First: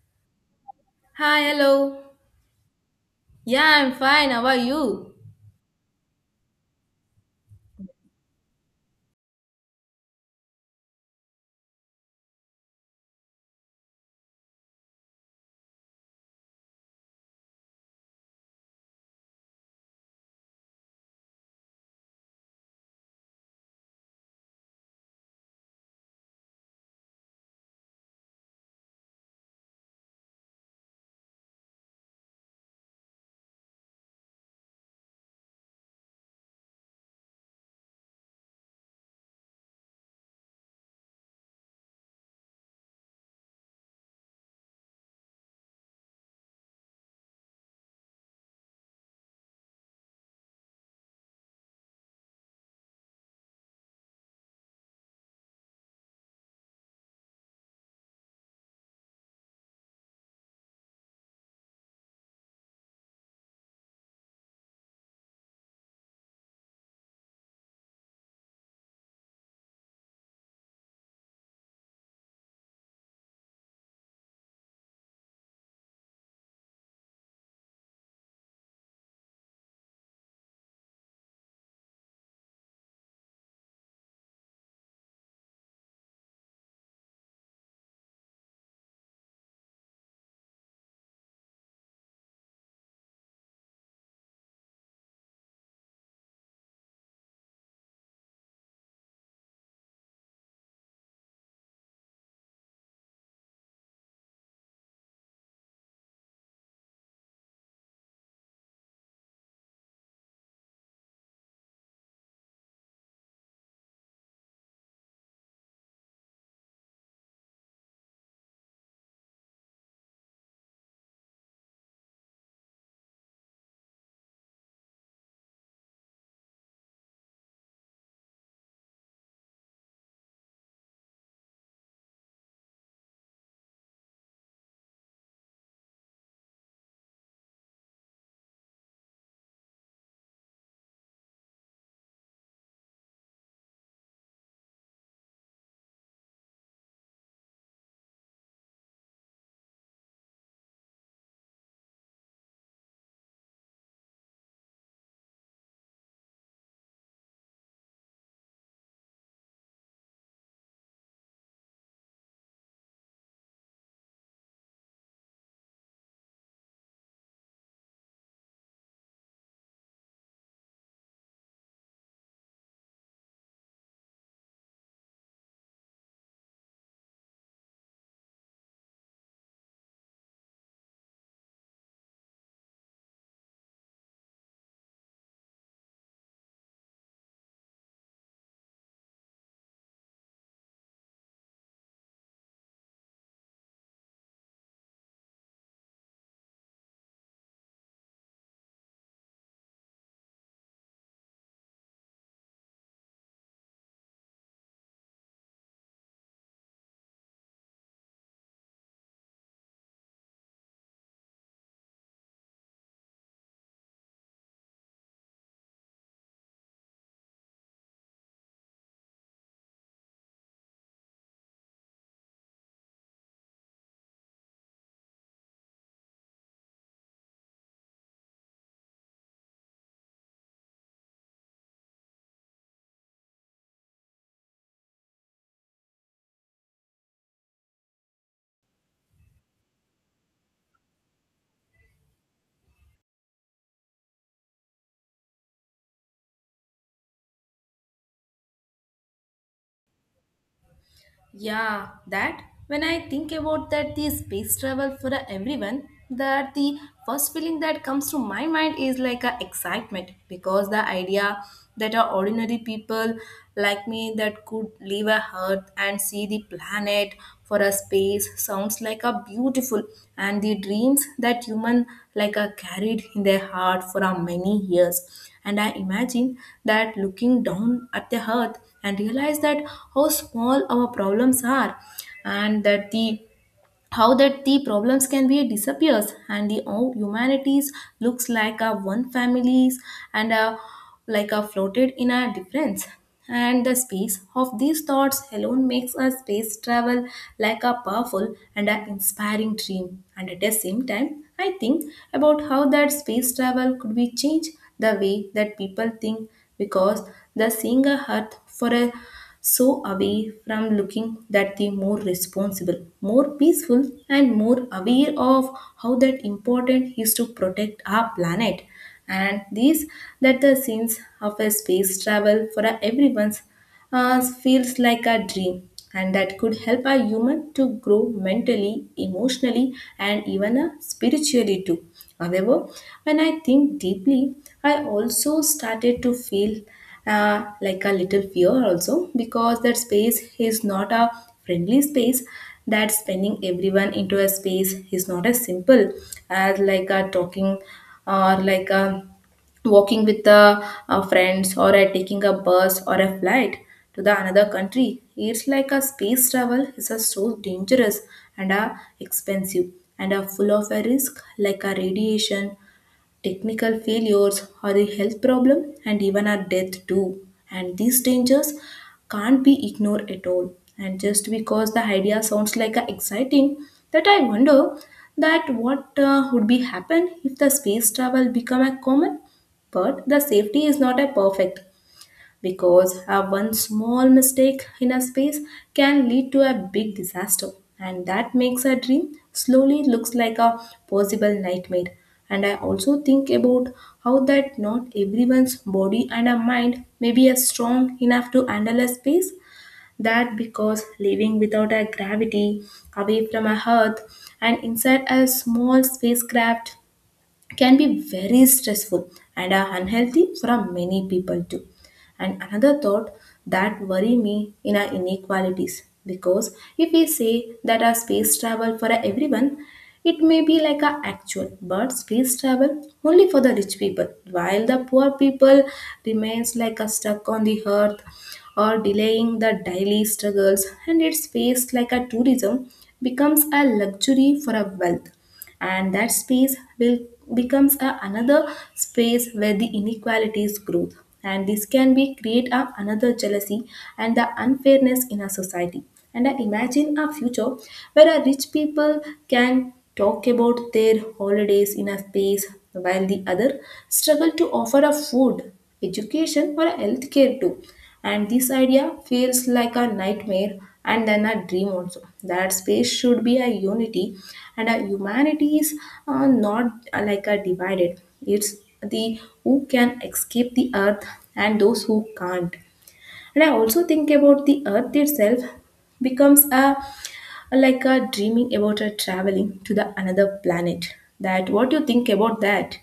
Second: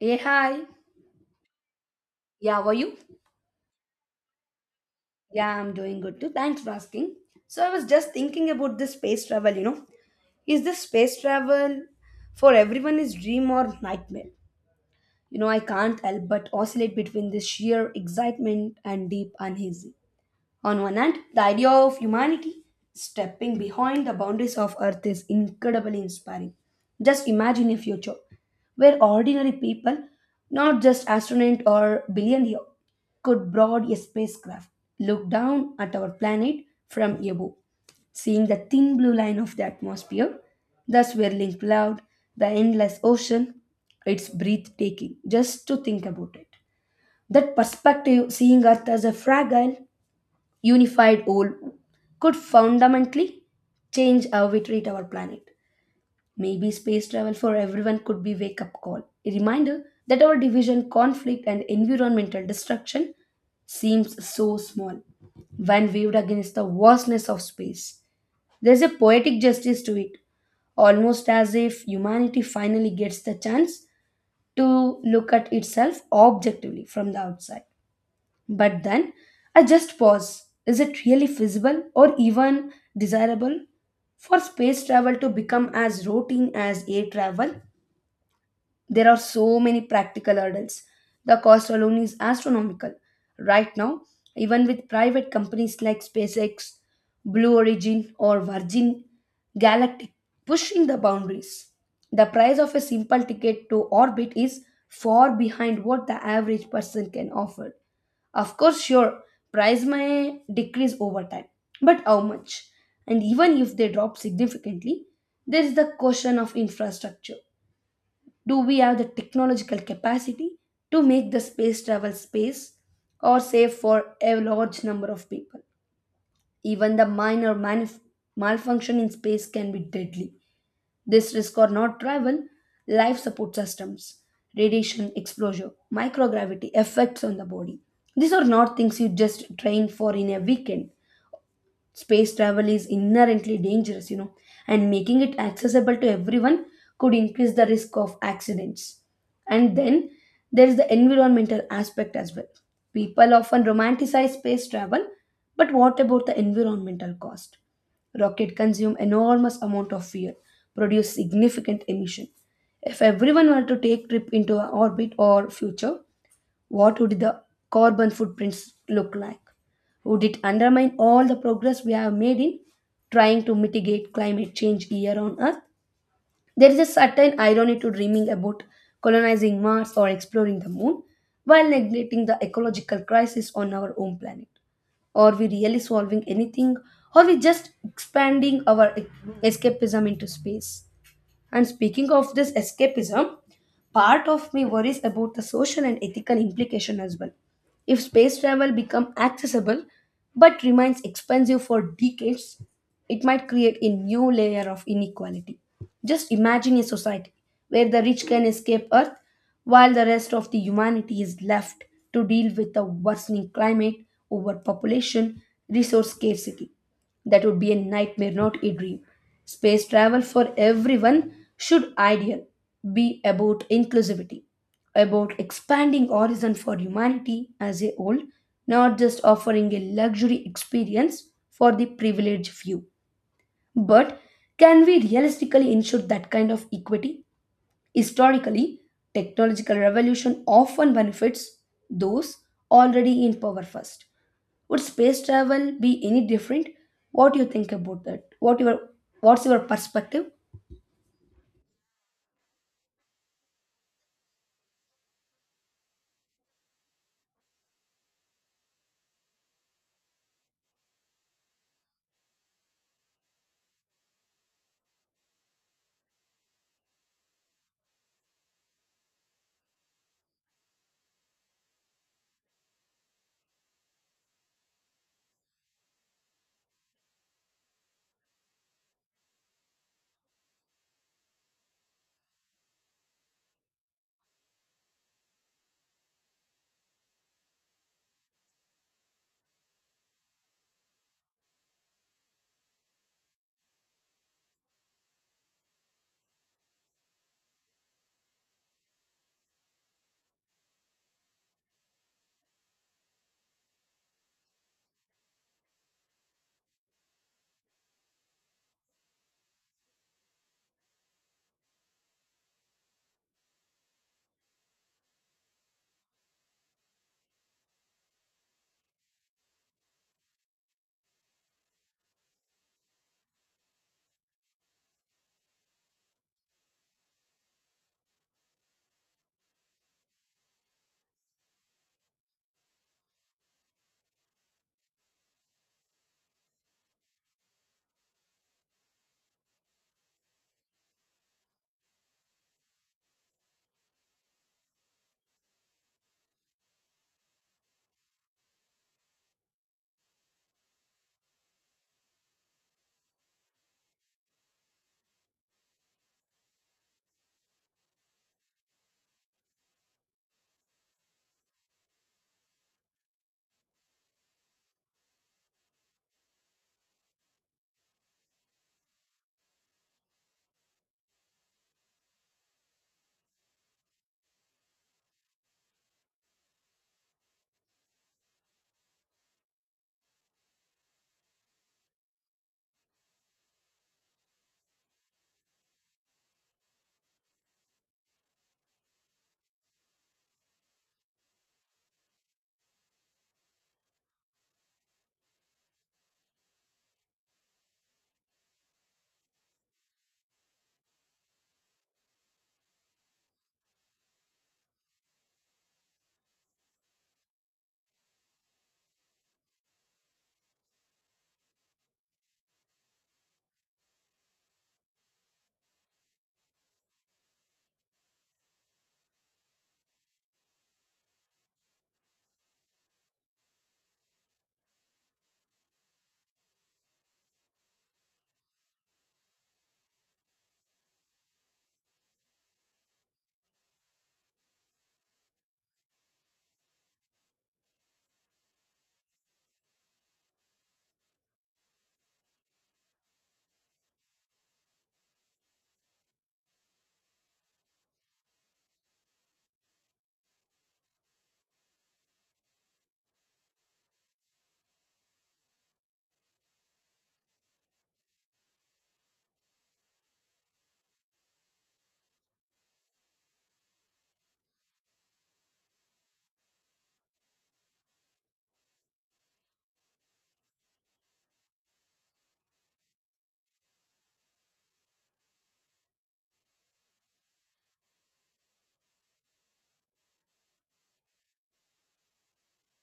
Hey, hi. Hi, hello. Yeah, how are you? Yeah, I'm fine. How are you? Yeah, I'm doing good too. Thanks for asking. So I was just thinking about this space travel. Is this space travel for everyone is dream or nightmare? I can't help but oscillate between this sheer excitement and deep uneasy. On one hand, the idea of humanity stepping behind the boundaries of Earth is incredibly inspiring. Just imagine a future where ordinary people, not just astronauts or billionaires, could board a spacecraft, look down at our planet from above, seeing the thin blue line of the atmosphere, the swirling cloud, the endless ocean. It's breathtaking just to think about it. That perspective, seeing Earth as a fragile, unified goal could fundamentally change how we treat our planet. Maybe space travel for everyone could be wake up call, a reminder that our division, conflict and environmental destruction seems so small when viewed against the vastness of space. There's a poetic justice to it, almost as if humanity finally gets the chance to look at itself objectively from the outside. But then I just pause. Is it really feasible or even desirable for space travel to become as routine as air travel? There are so many practical hurdles. The cost alone is astronomical. Right now, even with private companies like SpaceX, Blue Origin, or Virgin Galactic pushing the boundaries, the price of a simple ticket to orbit is far behind what the average person can afford. Of course, sure, price may decrease over time, but how much? And even if they drop significantly, there is the question of infrastructure, do we have the technological capacity to make the space travel space or safe for a large number of people? Even the minor malfunction in space can be deadly. This risk or not travel, life support systems, radiation exposure, microgravity effects on the body. These are not things you just train for in a weekend. Space travel is inherently dangerous, and making it accessible to everyone could increase the risk of accidents. And then there is the environmental aspect as well. People often romanticize space travel, but what about the environmental cost? Rocket consume enormous amount of fuel, produce significant emission. If everyone were to take trip into orbit or future, what would the carbon footprints look like? Would it undermine all the progress we have made in trying to mitigate climate change here on Earth? There is a certain irony to dreaming about colonizing Mars or exploring the moon while neglecting the ecological crisis on our own planet. Are we really solving anything? Are we just expanding our escapism into space? And speaking of this escapism, part of me worries about the social and ethical implication as well. If space travel become accessible but remains expensive for decades, it might create a new layer of inequality. Just imagine a society where the rich can escape Earth while the rest of the humanity is left to deal with the worsening climate, overpopulation, resource scarcity. That would be a nightmare, not a dream. Space travel for everyone should ideal be about inclusivity, about expanding horizon for humanity as a whole, not just offering a luxury experience for the privileged few. But can we realistically ensure that kind of equity? Historically, technological revolution often benefits those already in power first. Would space travel be any different? What do you think about that? What's your perspective? Yeah, that when I think about that the space travel for everyone, that the first feeling that comes to my mind is like a excitement because the idea that our ordinary people like me that could leave a earth and see the planet for a space sounds like a beautiful and the dreams that human like are carried in their heart for a many years. And I imagine that looking down at the earth and realize that how small our problems are and that the how that the problems can be disappears and the all humanities looks like a one families and a like a floated in a difference and the space of these thoughts alone makes a space travel like a powerful and an inspiring dream. And at the same time I think about how that space travel could be changed the way that people think, because the seeing a earth for a so away from looking that the more responsible, more peaceful, and more aware of how that important is to protect our planet. And these that the scenes of a space travel for a everyone's feels like a dream and that could help a human to grow mentally, emotionally, and even spiritually too. However, when I think deeply, I also started to feel like a little fear also because that space is not a friendly space. That spending everyone into a space is not as simple as like a talking or like a walking with the friends or taking a bus or a flight to the another country. It's like a space travel is a so dangerous and expensive and full of a risk like a radiation, technical failures or a health problem and even our death too. And these dangers can't be ignored at all, and just because the idea sounds like a exciting that I wonder that what would be happen if the space travel become a common but the safety is not a perfect, because a one small mistake in a space can lead to a big disaster, and that makes a dream slowly looks like a possible nightmare. And I also think about how that not everyone's body and a mind may be as strong enough to handle a space, that because living without a gravity, away from a earth, and inside a small spacecraft can be very stressful and are unhealthy for a many people too. And another thought that worry me in our inequalities, because if we say that our space travel for everyone, it may be like a actual, but space travel only for the rich people, while the poor people remains like a stuck on the earth or delaying the daily struggles, and its space like a tourism becomes a luxury for a wealth, and that space will becomes a, another space where the inequalities grow, and this can be create a, another jealousy and the unfairness in our society. And I imagine a future where our rich people can talk about their holidays in a space while the other struggle to offer a food, education or a healthcare too, and this idea feels like a nightmare and then a dream also. That space should be a unity, and a humanity is not like a divided. It's the who can escape the earth and those who can't. And I also think about the earth itself becomes a like a dreaming about a traveling to the another planet. That what you think about that?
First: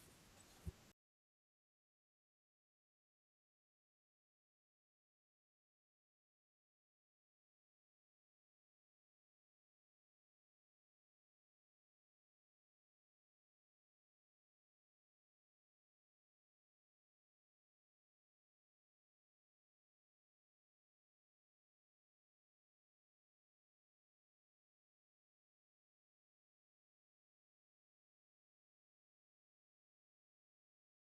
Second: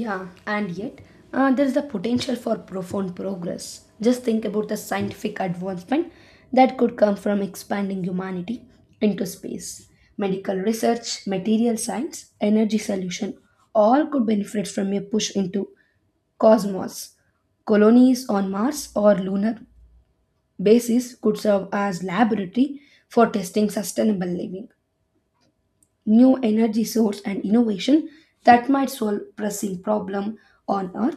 Yeah, and yet there is the potential for profound progress. Just think about the scientific advancement that could come from expanding humanity into space. Medical research, material science, energy solution all could benefit from a push into cosmos. Colonies on Mars or lunar bases could serve as laboratory for testing sustainable living, new energy source and innovation that might solve pressing problem on earth.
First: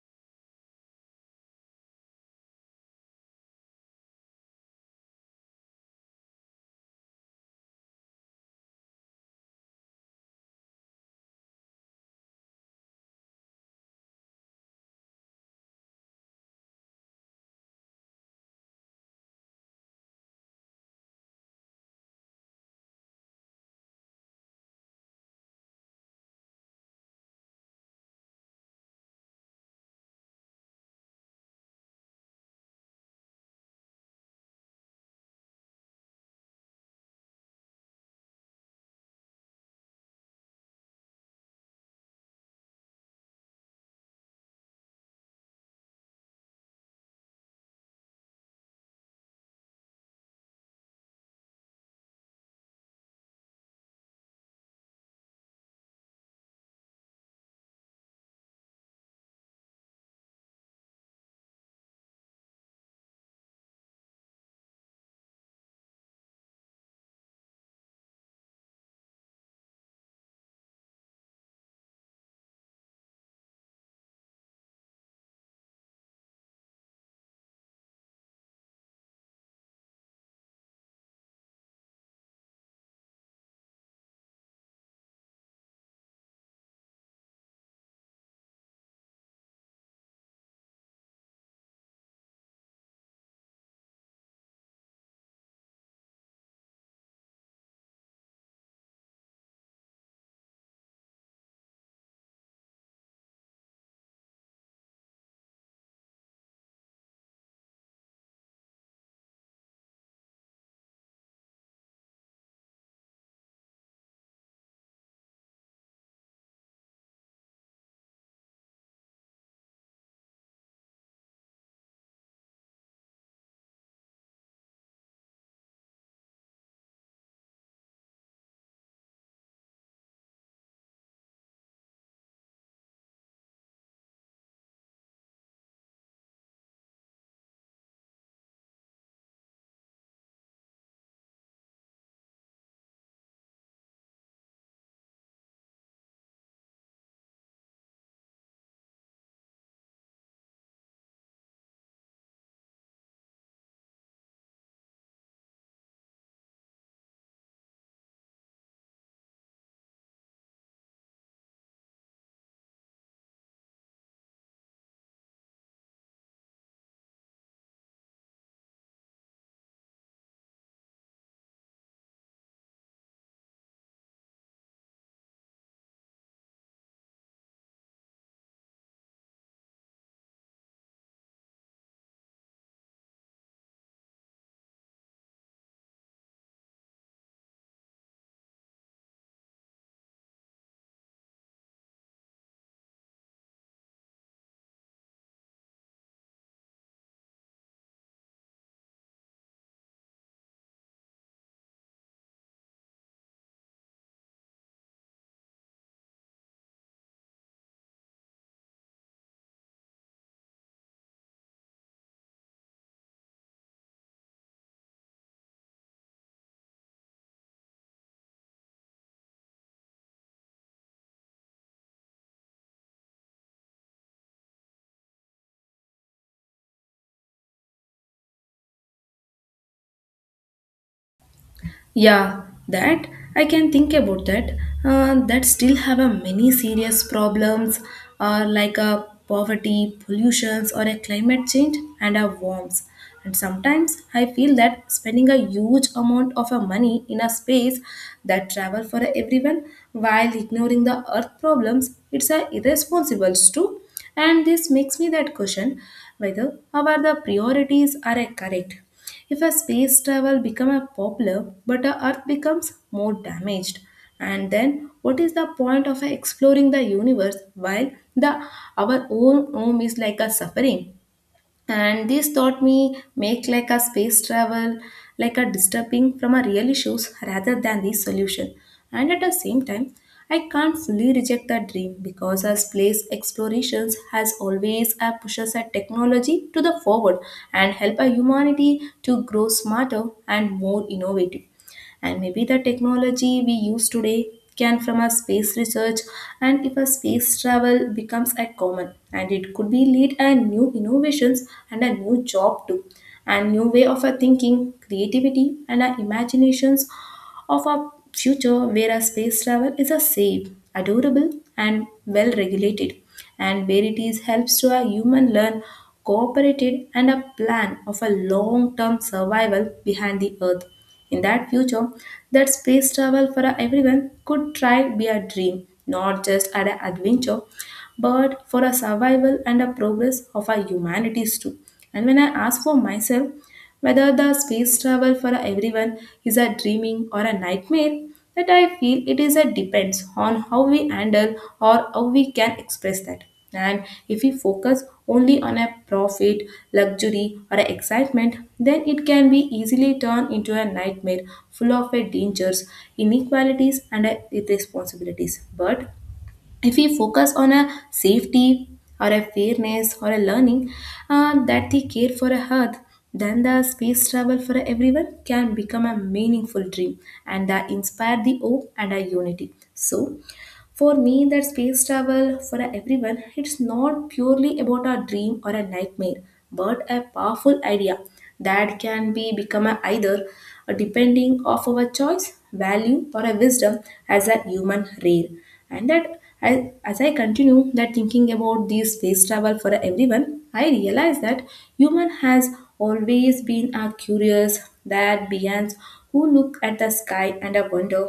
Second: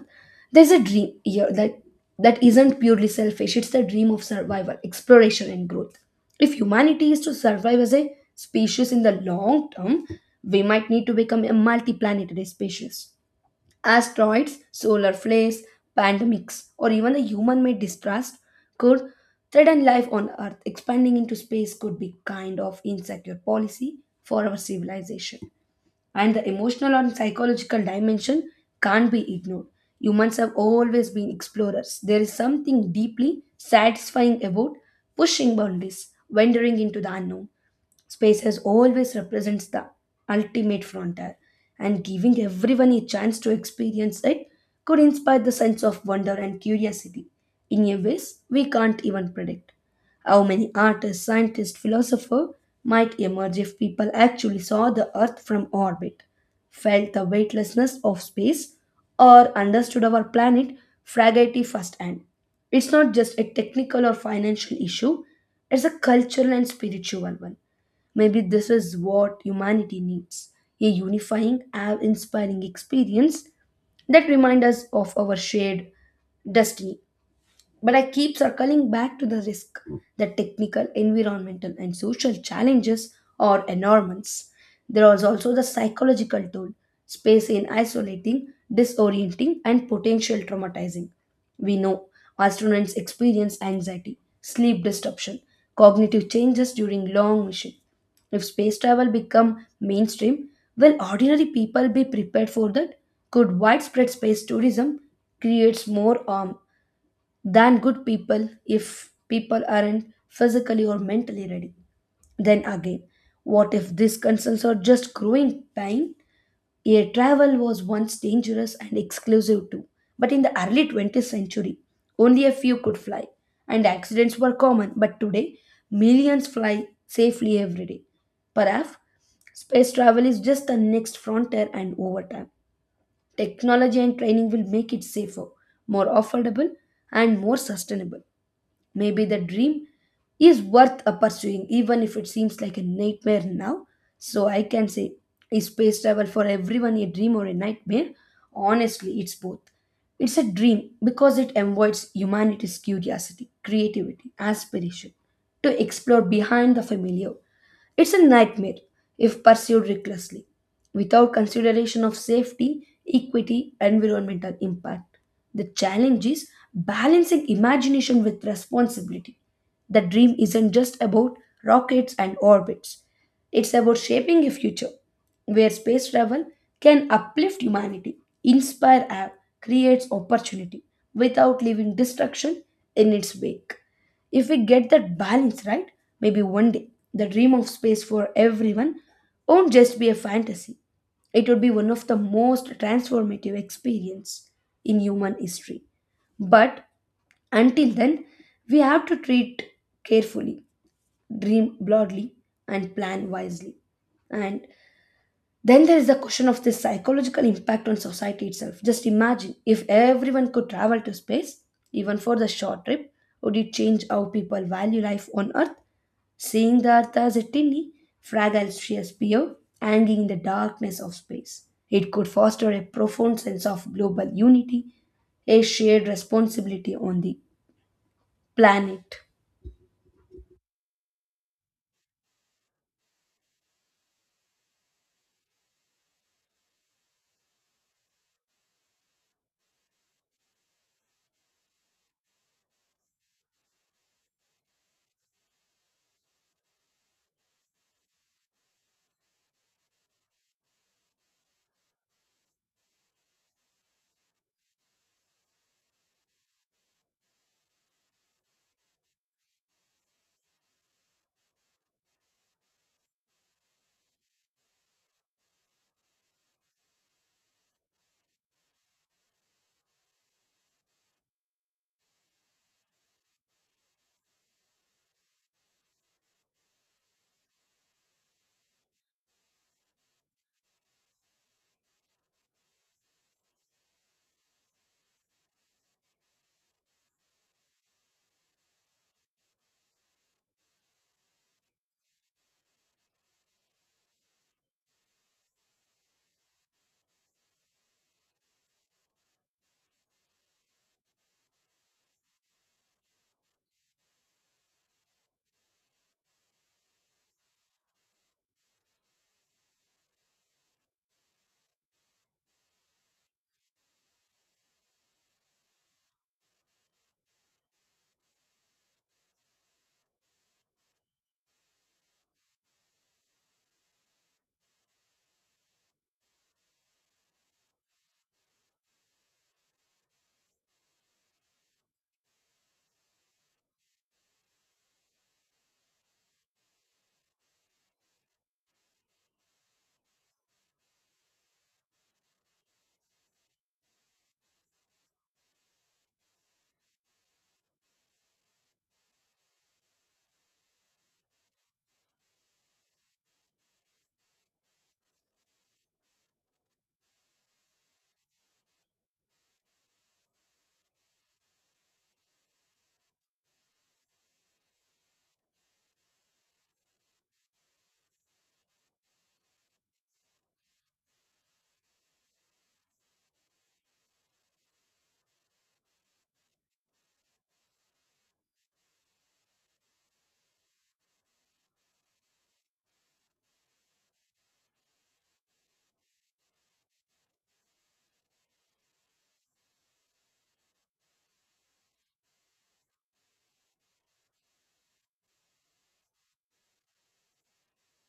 There's a dream here that that isn't purely selfish, it's the dream of survival, exploration and growth. If humanity is to survive as a species in the long term, we might need to become a multi-planetary species. Asteroids, solar flares, pandemics, or even the human made distrust could threaten life on Earth. Expanding into space could be kind of insecure policy for our civilization. And the emotional and psychological dimension can't be ignored. Humans have always been explorers. There is something deeply satisfying about pushing boundaries, wandering into the unknown. Space has always represents the ultimate frontier, and giving everyone a chance to experience it could inspire the sense of wonder and curiosity in a ways we can't even predict. How many artists, scientists, philosophers might emerge if people actually saw the Earth from orbit, felt the weightlessness of space, or understood our planet fragility firsthand. It's not just a technical or financial issue, it's a cultural and spiritual one. Maybe this is what humanity needs, a unifying, awe inspiring experience that reminds us of our shared destiny. But I keep circling back to the risk. The technical, environmental, and social challenges are enormous. There is also the psychological toll, space in isolating, disorienting, and potential traumatizing. We know our students experience anxiety, sleep disruption, cognitive changes during long mission. If space travel become mainstream, will ordinary people be prepared for that? Could widespread space tourism creates more harm than good people if people aren't physically or mentally ready. Then again, what if these concerns are just growing pain? Air travel was once dangerous and exclusive too, but in the early 20th century, only a few could fly, and accidents were common. But today, millions fly safely every day. Perhaps space travel is just the next frontier, and over time, technology and training will make it safer, more affordable, and more sustainable. Maybe the dream is worth a pursuing, even if it seems like a nightmare now. So I can say, is space travel for everyone a dream or a nightmare? Honestly, it's both. It's a dream because it avoids humanity's curiosity, creativity, aspiration to explore behind the familiar. It's a nightmare if pursued recklessly, without consideration of safety, equity, environmental impact. The challenge is balancing imagination with responsibility. The dream isn't just about rockets and orbits, it's about shaping a future where space travel can uplift humanity, inspire awe, creates opportunity without leaving destruction in its wake. If we get that balance right, maybe one day the dream of space for everyone won't just be a fantasy. It would be one of the most transformative experience in human history. But until then, we have to treat carefully, dream broadly, and plan wisely. And then there is the question of the psychological impact on society itself. Just imagine if everyone could travel to space, even for the short trip, would it change how people value life on Earth? Seeing the Earth as a tiny, fragile sphere spear hanging in the darkness of space. It could foster a profound sense of global unity, a shared responsibility on the planet. Yeah, that I can think about that. That still have a many serious problems, like a poverty, pollutions, or a climate change and a warms. And sometimes I feel that spending a huge amount of a money in a space that travel for everyone while ignoring the earth problems, it's a irresponsible too. And this makes me that question whether our the priorities are correct if a space travel become a popular but the earth becomes more damaged, and then what is the point of exploring the universe while the our own home is like a suffering, and this taught me make like a space travel like a disturbing from a real issues rather than the solution. And at the same time I can't fully reject the dream, because as space explorations has always pushes a technology to the forward and help a humanity to grow smarter and more innovative, and maybe the technology we use today can from a space research. And if a space travel becomes a common and it could be lead a new innovations and a new job too, and new way of a thinking creativity and our imaginations of a future where our space travel is a safe, adorable, and well regulated, and where it is helps to a human learn, cooperated, and a plan of a long term survival behind the earth. In that future, that space travel for everyone could try be a dream, not just an adventure, but for a survival and a progress of our humanities too. And when I ask for myself, whether the space travel for everyone is a dreaming or a nightmare, that I feel it is a depends on how we handle or how we can express that. And if we focus only on a profit, luxury, or a excitement, then it can be easily turned into a nightmare full of a dangers, inequalities, and irresponsibilities. But if we focus on a safety or a fairness or a learning, that they care for a earth, then the space travel for everyone can become a meaningful dream and that inspire the hope and our unity. So for me, that space travel for everyone, it's not purely about a dream or a nightmare, but a powerful idea that can be become a either a depending of our choice, value, or a wisdom as a human rare. And that as I continue that thinking about this space travel for everyone, I realize that human has always been a curious that beings who look at the sky and a wonder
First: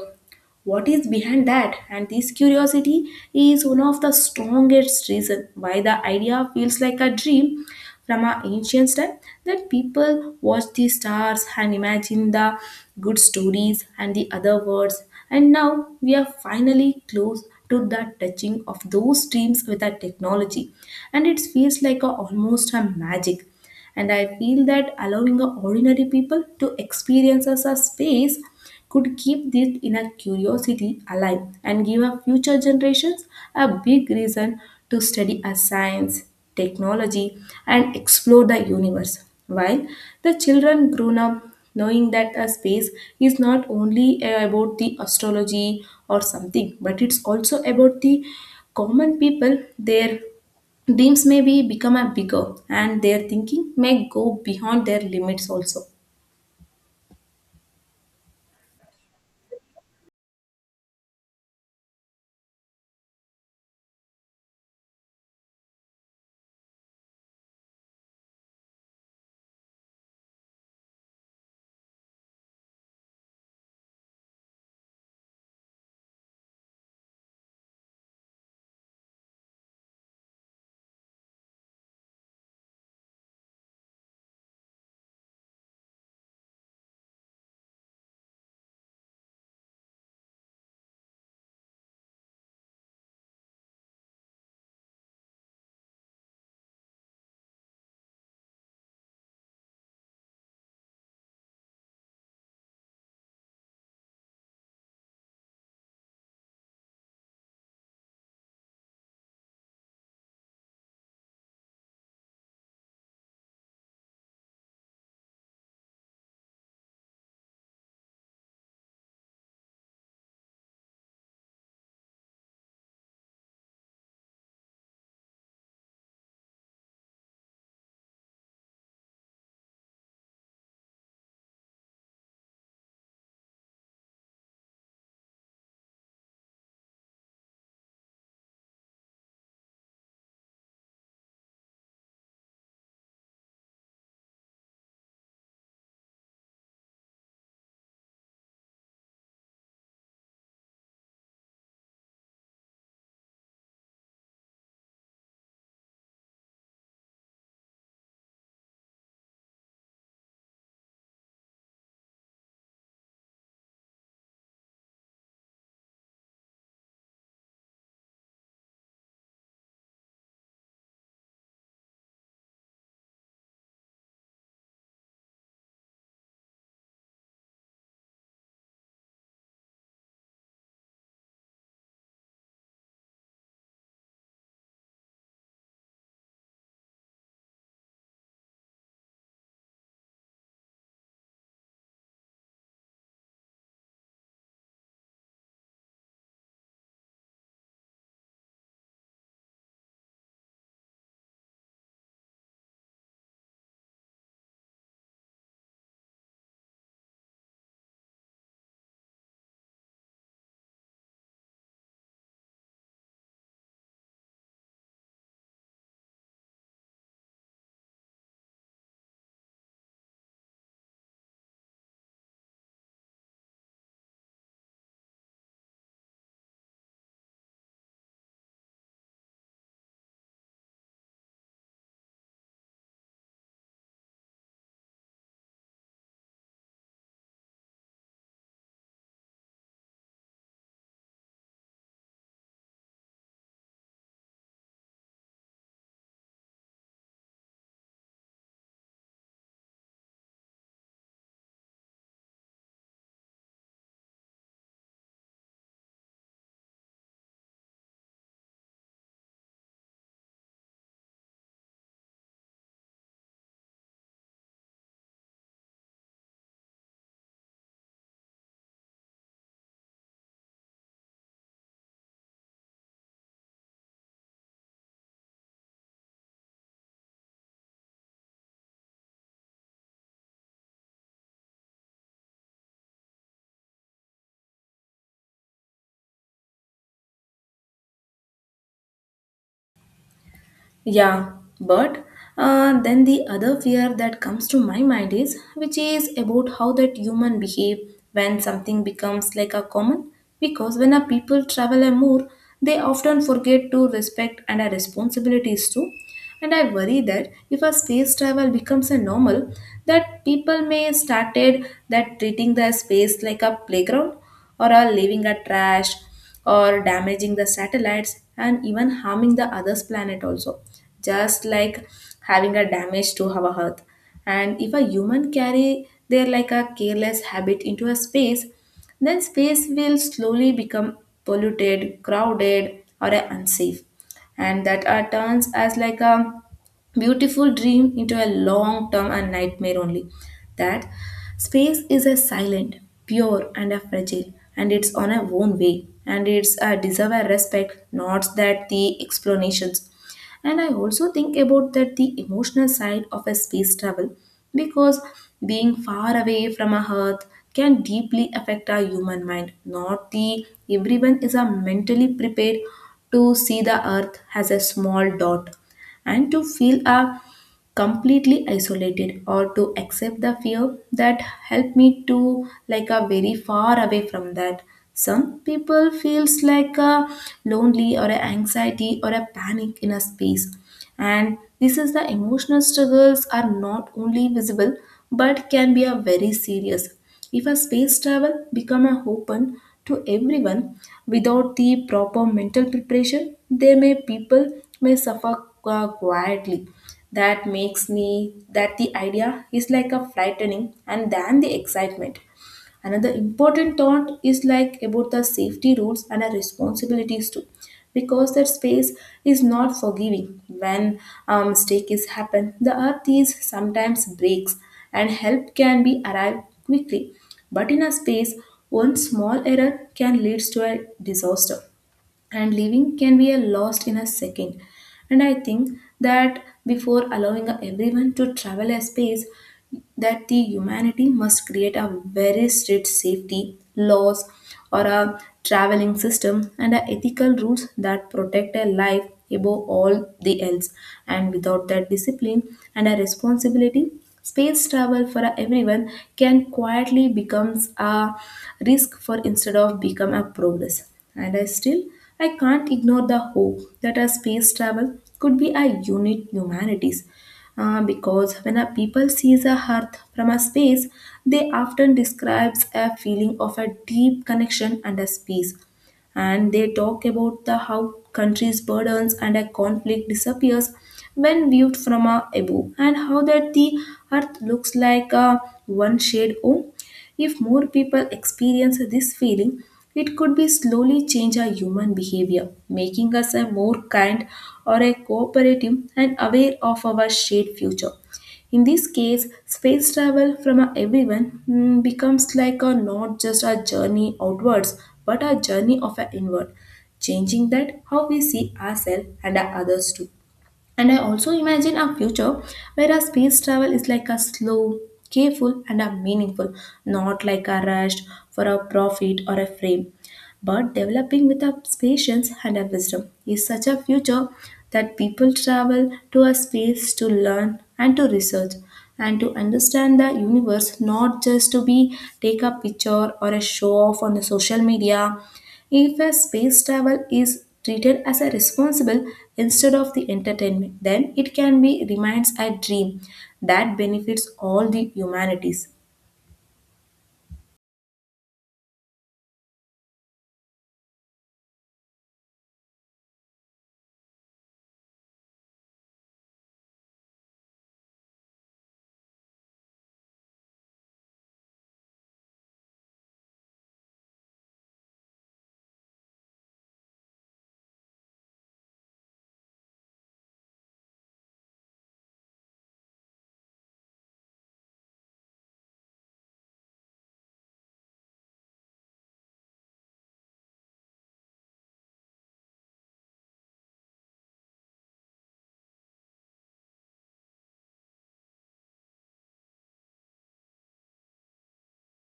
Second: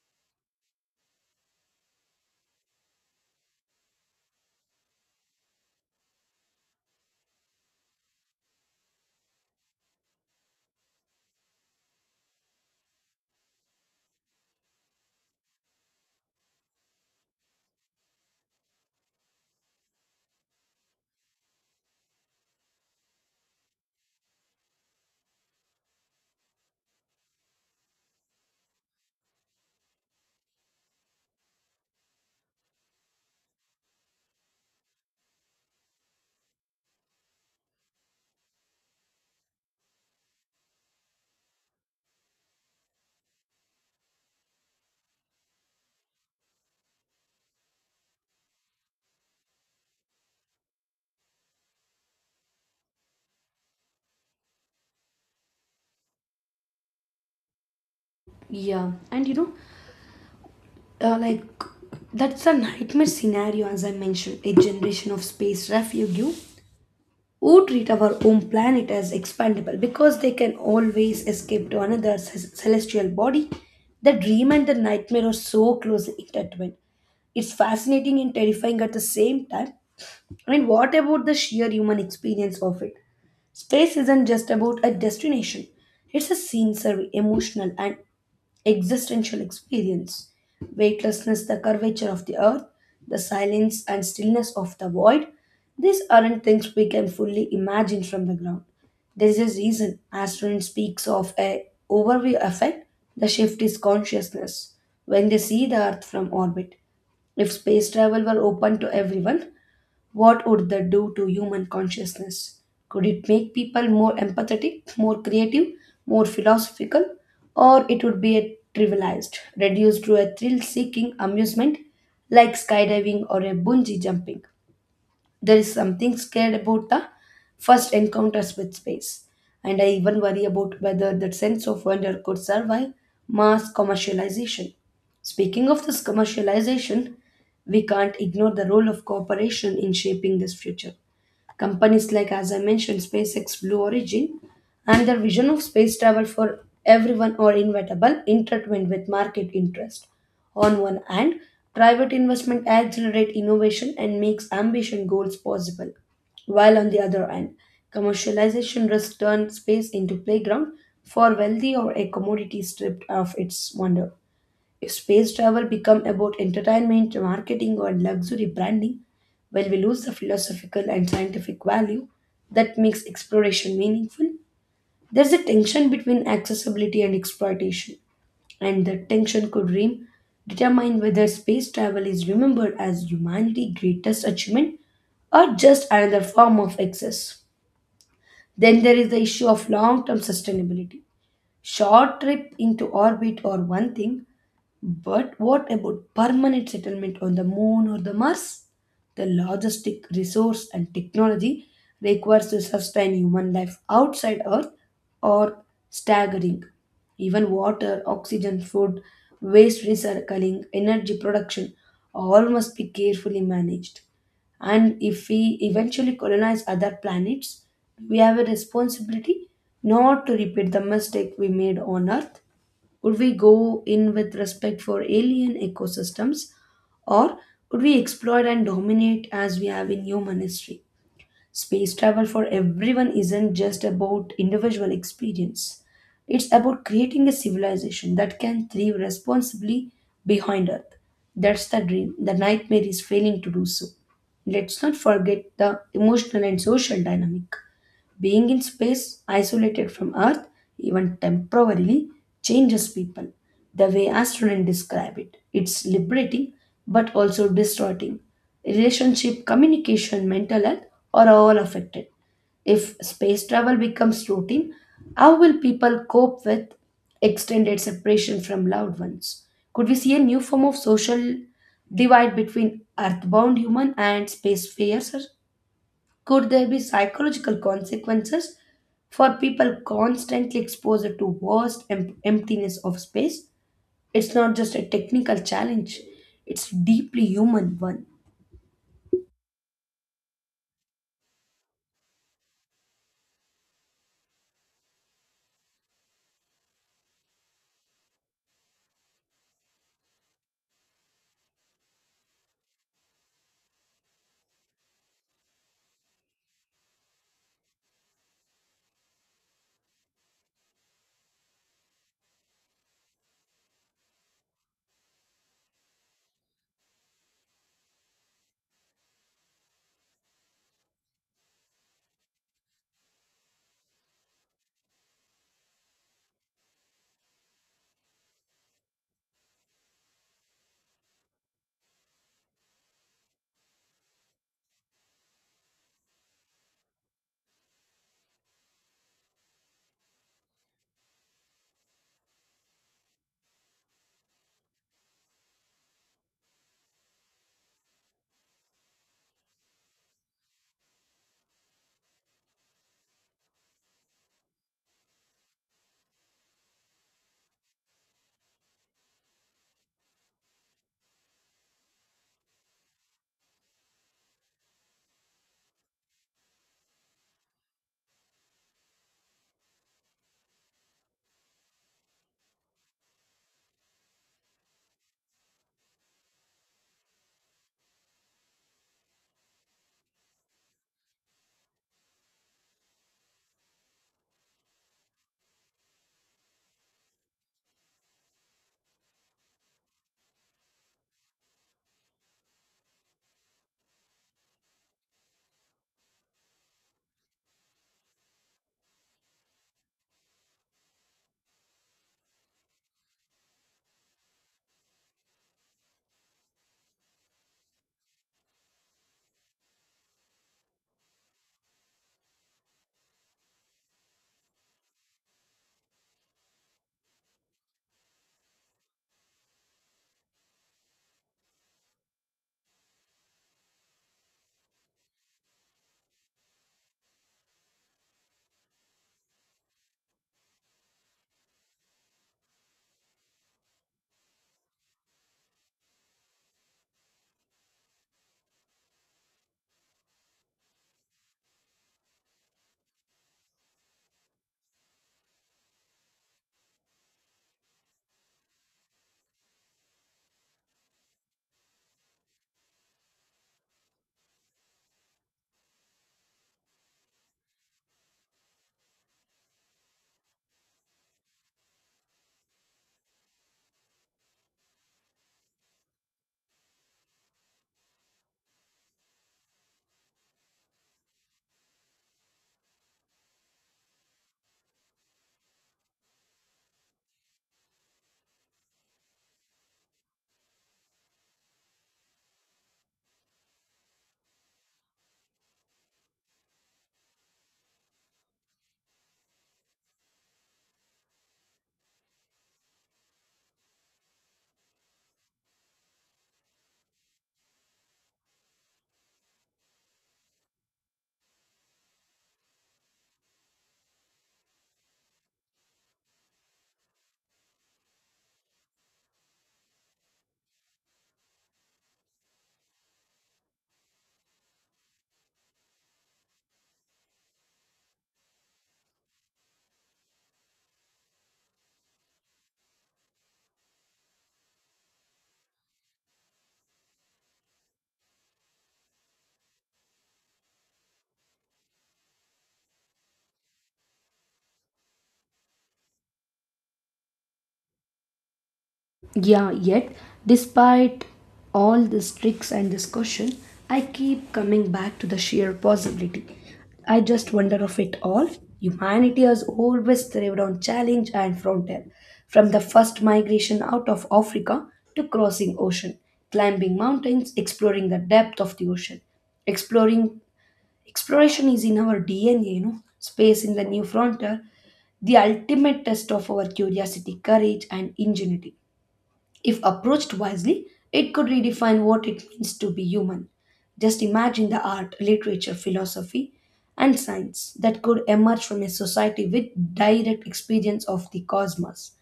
what is behind that, and this curiosity is one of the strongest reason why the idea feels like a dream. From our ancient time that people watch the stars and imagine the good stories and the other words, and now we are finally close to the touching of those dreams with our technology, and it feels like a, almost a magic. And I feel that allowing a ordinary people to experience as a space could keep this inner curiosity alive and give our future generations a big reason to study our science, technology, and explore the universe. While the children grown up knowing that a space is not only about the astrology or something, but it's also about the common people, their dreams may be become a bigger and their thinking may go beyond their limits also. Yeah, and like that's a nightmare scenario, as I mentioned. A generation of space refugee who treat our home planet as expandable because they can always escape to another celestial body, the dream and the nightmare are so closely intertwined. It's fascinating and terrifying at the same time. I mean, what about the sheer human experience of it? Space isn't just about a destination, it's a sensory, emotional, and existential experience, weightlessness, the curvature of the earth, the silence and stillness of the void. These aren't things we can fully imagine from the ground. There is a reason astron speaks of a overview effect, the shift is consciousness when they see the earth from orbit. If space travel were open to everyone, what would that do to human consciousness? Could it make people more empathetic, more creative, more philosophical? Or it would be a trivialized, reduced to a thrill seeking amusement like skydiving or a bungee jumping? There is something scared about the first encounters with space, and I even worry about whether that sense of wonder could survive mass commercialization. Speaking of this commercialization, we can't ignore the role of cooperation in shaping this future. Companies like, as I mentioned, SpaceX, Blue Origin and their vision of space travel for everyone are inevitable, intertwined with market interest. On one hand, private investment accelerates innovation and makes ambition goals possible, while on the other hand, commercialization risks turn space into playground for wealthy or a commodity stripped of its wonder. Space travel become about entertainment, marketing, or luxury branding, while we lose the philosophical and scientific value that makes exploration meaningful. There's a tension between accessibility and exploitation, and that tension could determine whether space travel is remembered as humanity's greatest achievement or just another form of excess. Then there is the issue of long term sustainability. Short trip into orbit or one thing, but what about permanent settlement on the moon or the Mars? The logistic resource and technology requires to sustain human life outside Earth are staggering. Even water, oxygen, food, waste recycling, energy production all must be carefully managed. And if we eventually colonize other planets, we have a responsibility not to repeat the mistake we made on Earth. Would we go in with respect for alien ecosystems or would we exploit and dominate as we have in human history? Space travel for everyone isn't just about individual experience. It's about creating a civilization that can thrive responsibly behind Earth. That's the dream. The nightmare is failing to do so. Let's not forget the emotional and social dynamic. Being in space, isolated from Earth, even temporarily, changes people. The way astronauts describe it, it's liberating but also distorting. Relationship, communication, mental health are all affected. If space travel becomes routine, how will people cope with extended separation from loved ones? Could we see a new form of social divide between earthbound human and space fares? Could there be psychological consequences for people constantly exposed to vast emptiness of space? It's not just a technical challenge, it's a deeply human one. Yeah, but then the other fear that comes to my mind is, which is about how that human behave when something becomes like a common. Because when a people travel a more, they often forget to respect and our responsibilities too. And I worry that if a space travel becomes a normal, that people may started that treating the space like a playground or are leaving a trash or damaging the satellites and even harming the others planet also, just like having a damage to our earth. And if a human carry their like a careless habit into a space, then space will slowly become polluted, crowded or unsafe, and that turns as like a beautiful dream into a long term and nightmare only. That space is a silent, pure, and a fragile, and it's on a own way, and it's a deserve a respect, not that the explanations. And I also think about that the emotional side of a space travel, because being far away from a Earth can deeply affect our human mind. Not the everyone is a mentally prepared to see the Earth as a small dot and to feel a completely isolated or to accept the fear that helped me to like a very far away from that. Some people feels like a lonely or a anxiety or a panic in a space, and this is the emotional struggles are not only visible but can be a very serious. If a space travel become open to everyone without the proper mental preparation, they may people may suffer quietly. That makes me that the idea is like a frightening and than the excitement. Another important thought is like about the safety rules and our responsibilities too, because that space is not forgiving. When a mistake is happen, the earth is sometimes breaks, and help can be arrived quickly. But in a space, one small error can lead to a disaster, and living can be a lost in a second. And I think that before allowing everyone to travel a space, that the humanity must create a very strict safety laws or a traveling system and a ethical rules that protect a life above all the else, and without that discipline and a responsibility, space travel for everyone can quietly becomes a risk for instead of become a progress. And I can't ignore the hope that a space travel could be a unit humanities, because when a people sees a earth from a space, they often describes a feeling of a deep connection and a space, and they talk about the how countries burdens and a conflict disappears when viewed from a above, and how that the earth looks like a one shade home. If more people experience this feeling, it could be slowly change our human behavior, making us a more kind or a cooperative and aware of our shared future. In this case, space travel from a everyone becomes like a not just a journey outwards, but a journey of an inward, changing that how we see ourselves and our others too. And I also imagine a future where a space travel is like a slow, careful, and a meaningful, not like a rush for a profit or a frame. But developing with our patience and our wisdom is such a future that people travel to a space to learn and to research and to understand the universe, not just to be take a picture or a show off on the social media. If a space travel is treated as a responsible instead of the entertainment, then it can be remains a dream that benefits all the humanities. Yeah, yet, despite all these tricks and discussion, I keep coming back to the sheer possibility. I just wonder of it all. Humanity has always thrived on challenge and frontier. From the first migration out of Africa to crossing ocean, climbing mountains, exploring the depth of the ocean. Exploring Exploration is in our DNA, you know. Space in the new frontier, the ultimate test of our curiosity, courage, and ingenuity. If approached wisely, it could redefine what it means to be human. Just imagine the art, literature, philosophy, and science that could emerge from a society with direct experience of the cosmos.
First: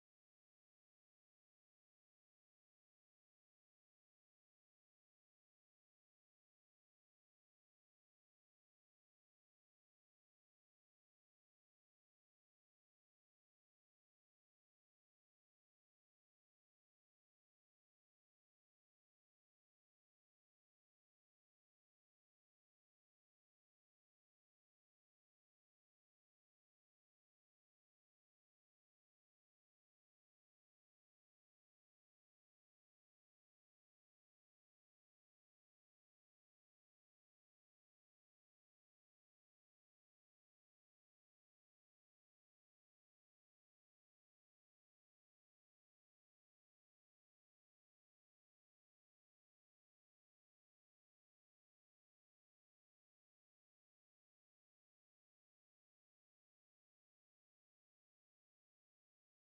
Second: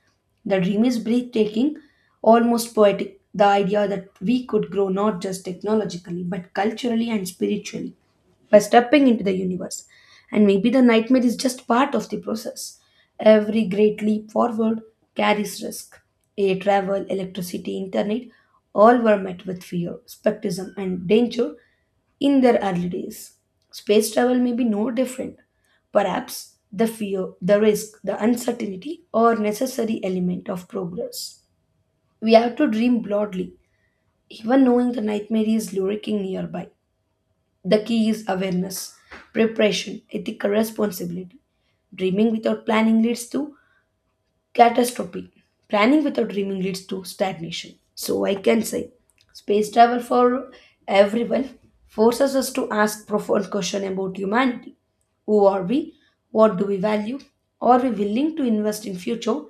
The dream is breathtaking, almost poetic. The idea that we could grow not just technologically, but culturally and spiritually by stepping into the universe. And maybe the nightmare is just part of the process. Every great leap forward carries risk. Air travel, electricity, internet all were met with fear, skepticism, and danger in their early days. Space travel may be no different. Perhaps the fear, the risk, the uncertainty are necessary element of progress. We have to dream broadly, even knowing the nightmare is lurking nearby. The key is awareness, preparation, ethical responsibility. Dreaming without planning leads to catastrophe. Planning without dreaming leads to stagnation. So I can say, space travel for everyone forces us to ask profound questions about humanity. Who are we? What do we value? Are we willing to invest in future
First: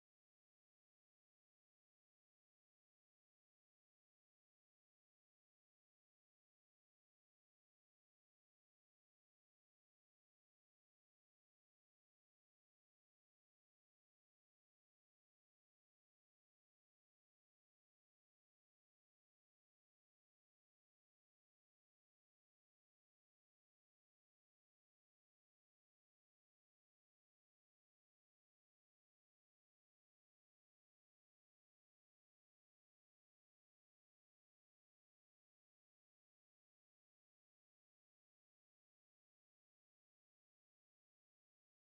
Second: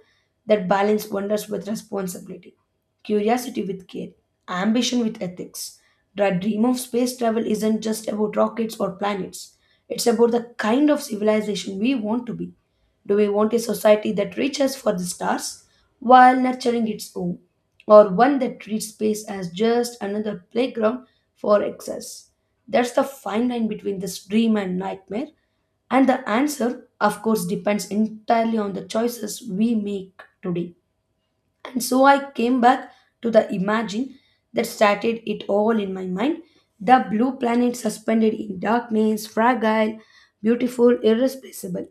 that balance wonders with responsibility, curiosity with care, ambition with ethics? The dream of space travel isn't just about rockets or planets. It's about the kind of civilization we want to be. Do we want a society that reaches for the stars while nurturing its own, or one that treats space as just another playground for excess? That's the fine line between this dream and nightmare, and the answer, of course, depends entirely on the choices we make today. And so I came back to the imagine that started it all in my mind, the blue planet suspended in darkness, fragile, beautiful, irreplaceable.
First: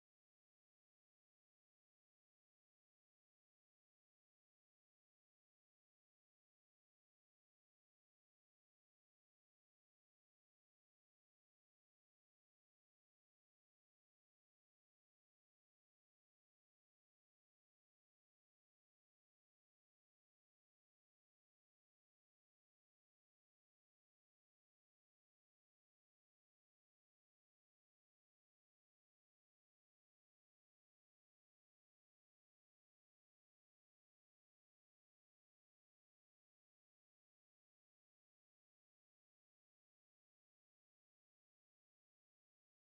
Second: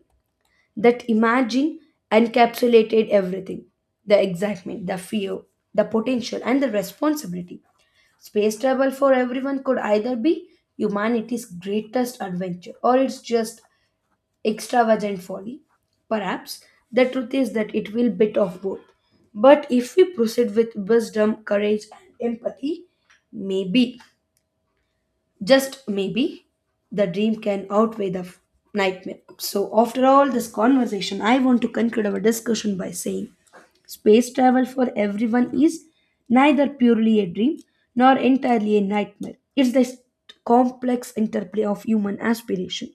That imagine encapsulated everything, the excitement, the fear, the potential, and the responsibility. Space travel for everyone could either be humanity's greatest adventure or it's just extravagant folly. Perhaps the truth is that it will bit of both. But if we proceed with wisdom, courage, and empathy, maybe just maybe the dream can outweigh the nightmare. So, after all this conversation, I want to conclude our discussion by saying space travel for everyone is neither purely a dream nor entirely a nightmare. It's the complex interplay of human aspiration,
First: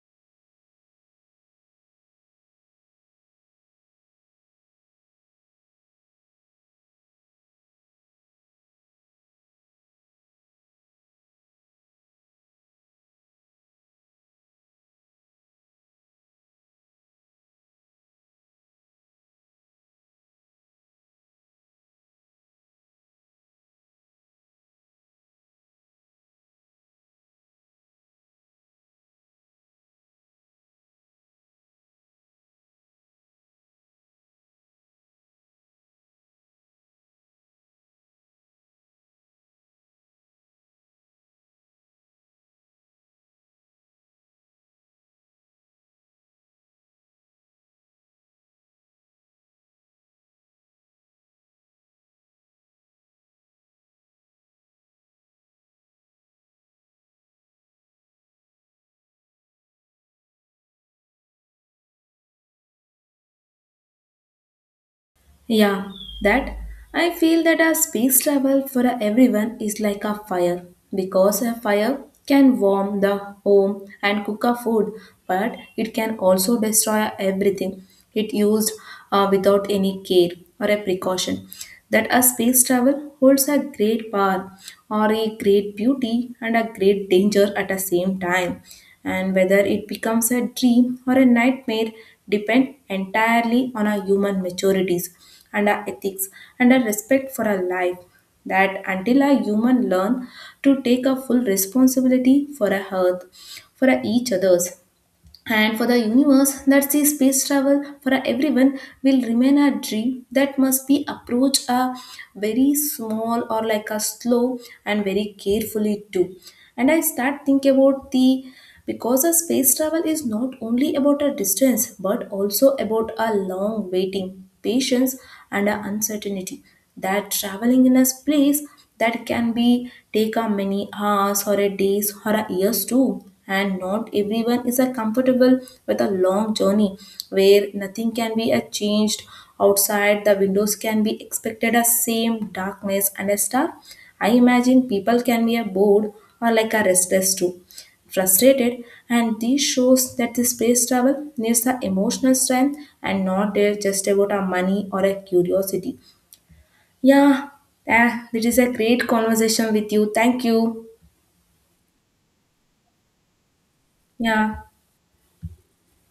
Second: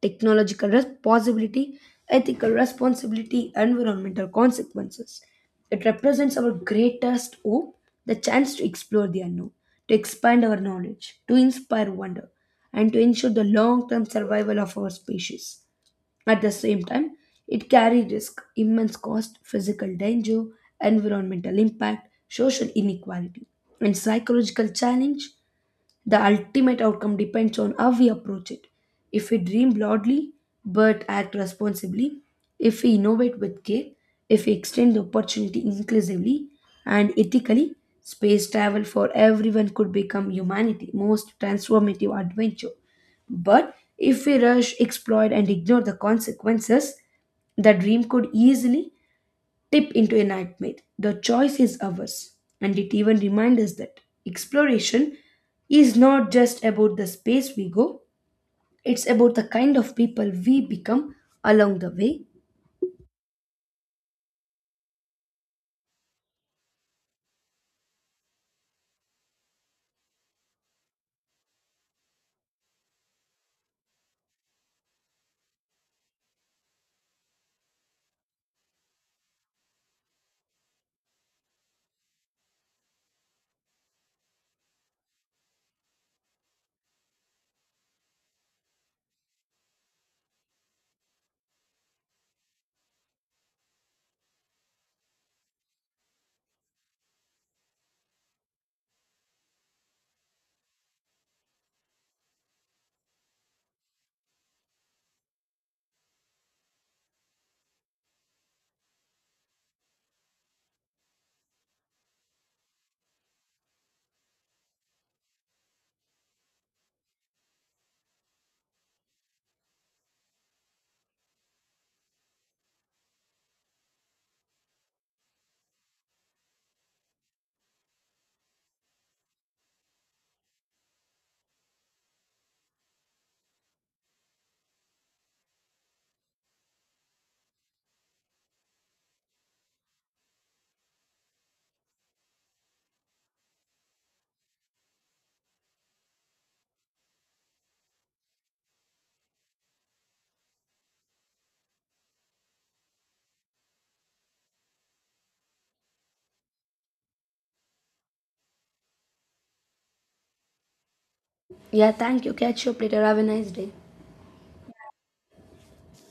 technological possibility, ethical responsibility, environmental consequences. It represents our greatest hope, the chance to explore the unknown, to expand our knowledge, to inspire wonder, and to ensure the long term survival of our species. At the same time, it carries risk, immense cost, physical danger, environmental impact, social inequality, and psychological challenge. The ultimate outcome depends on how we approach it. If we dream broadly but act responsibly, if we innovate with care, if we extend the opportunity inclusively and ethically, space travel for everyone could become humanity's most transformative adventure. But if we rush, exploit, and ignore the consequences, the dream could easily tip into a nightmare. The choice is ours, and it even reminds us that exploration is not just about the space we go, it's about the kind of people we become along the way. Yeah, that I feel that a space travel for everyone is like a fire, because a fire can warm the home and cook a food, but it can also destroy everything it used without any care or a precaution. That a space travel holds a great power or a great beauty and a great danger at the same time, and whether it becomes a dream or a nightmare depend entirely on our human maturities and our ethics and our respect for our life, that until a human learn to take a full responsibility for a health, for a each others and for the universe that sees space travel for everyone will remain a dream that must be approached a very small or like a slow and very carefully too. And I start think about the because a space travel is not only about a distance but also about a long waiting, patience and a uncertainty, that traveling in a place that can be take a many hours or a days or a years too, and not everyone is a comfortable with a long journey where nothing can be a changed. Outside the windows can be expected a same darkness and a star. I imagine people can be a bored or like a restless too, frustrated, and this shows that the space travel needs the emotional strength and not there just about our money or a curiosity. Yeah, yeah, it is a great conversation with you. Thank you. Yeah, thank you. Catch you up later. Have a nice day. Yeah.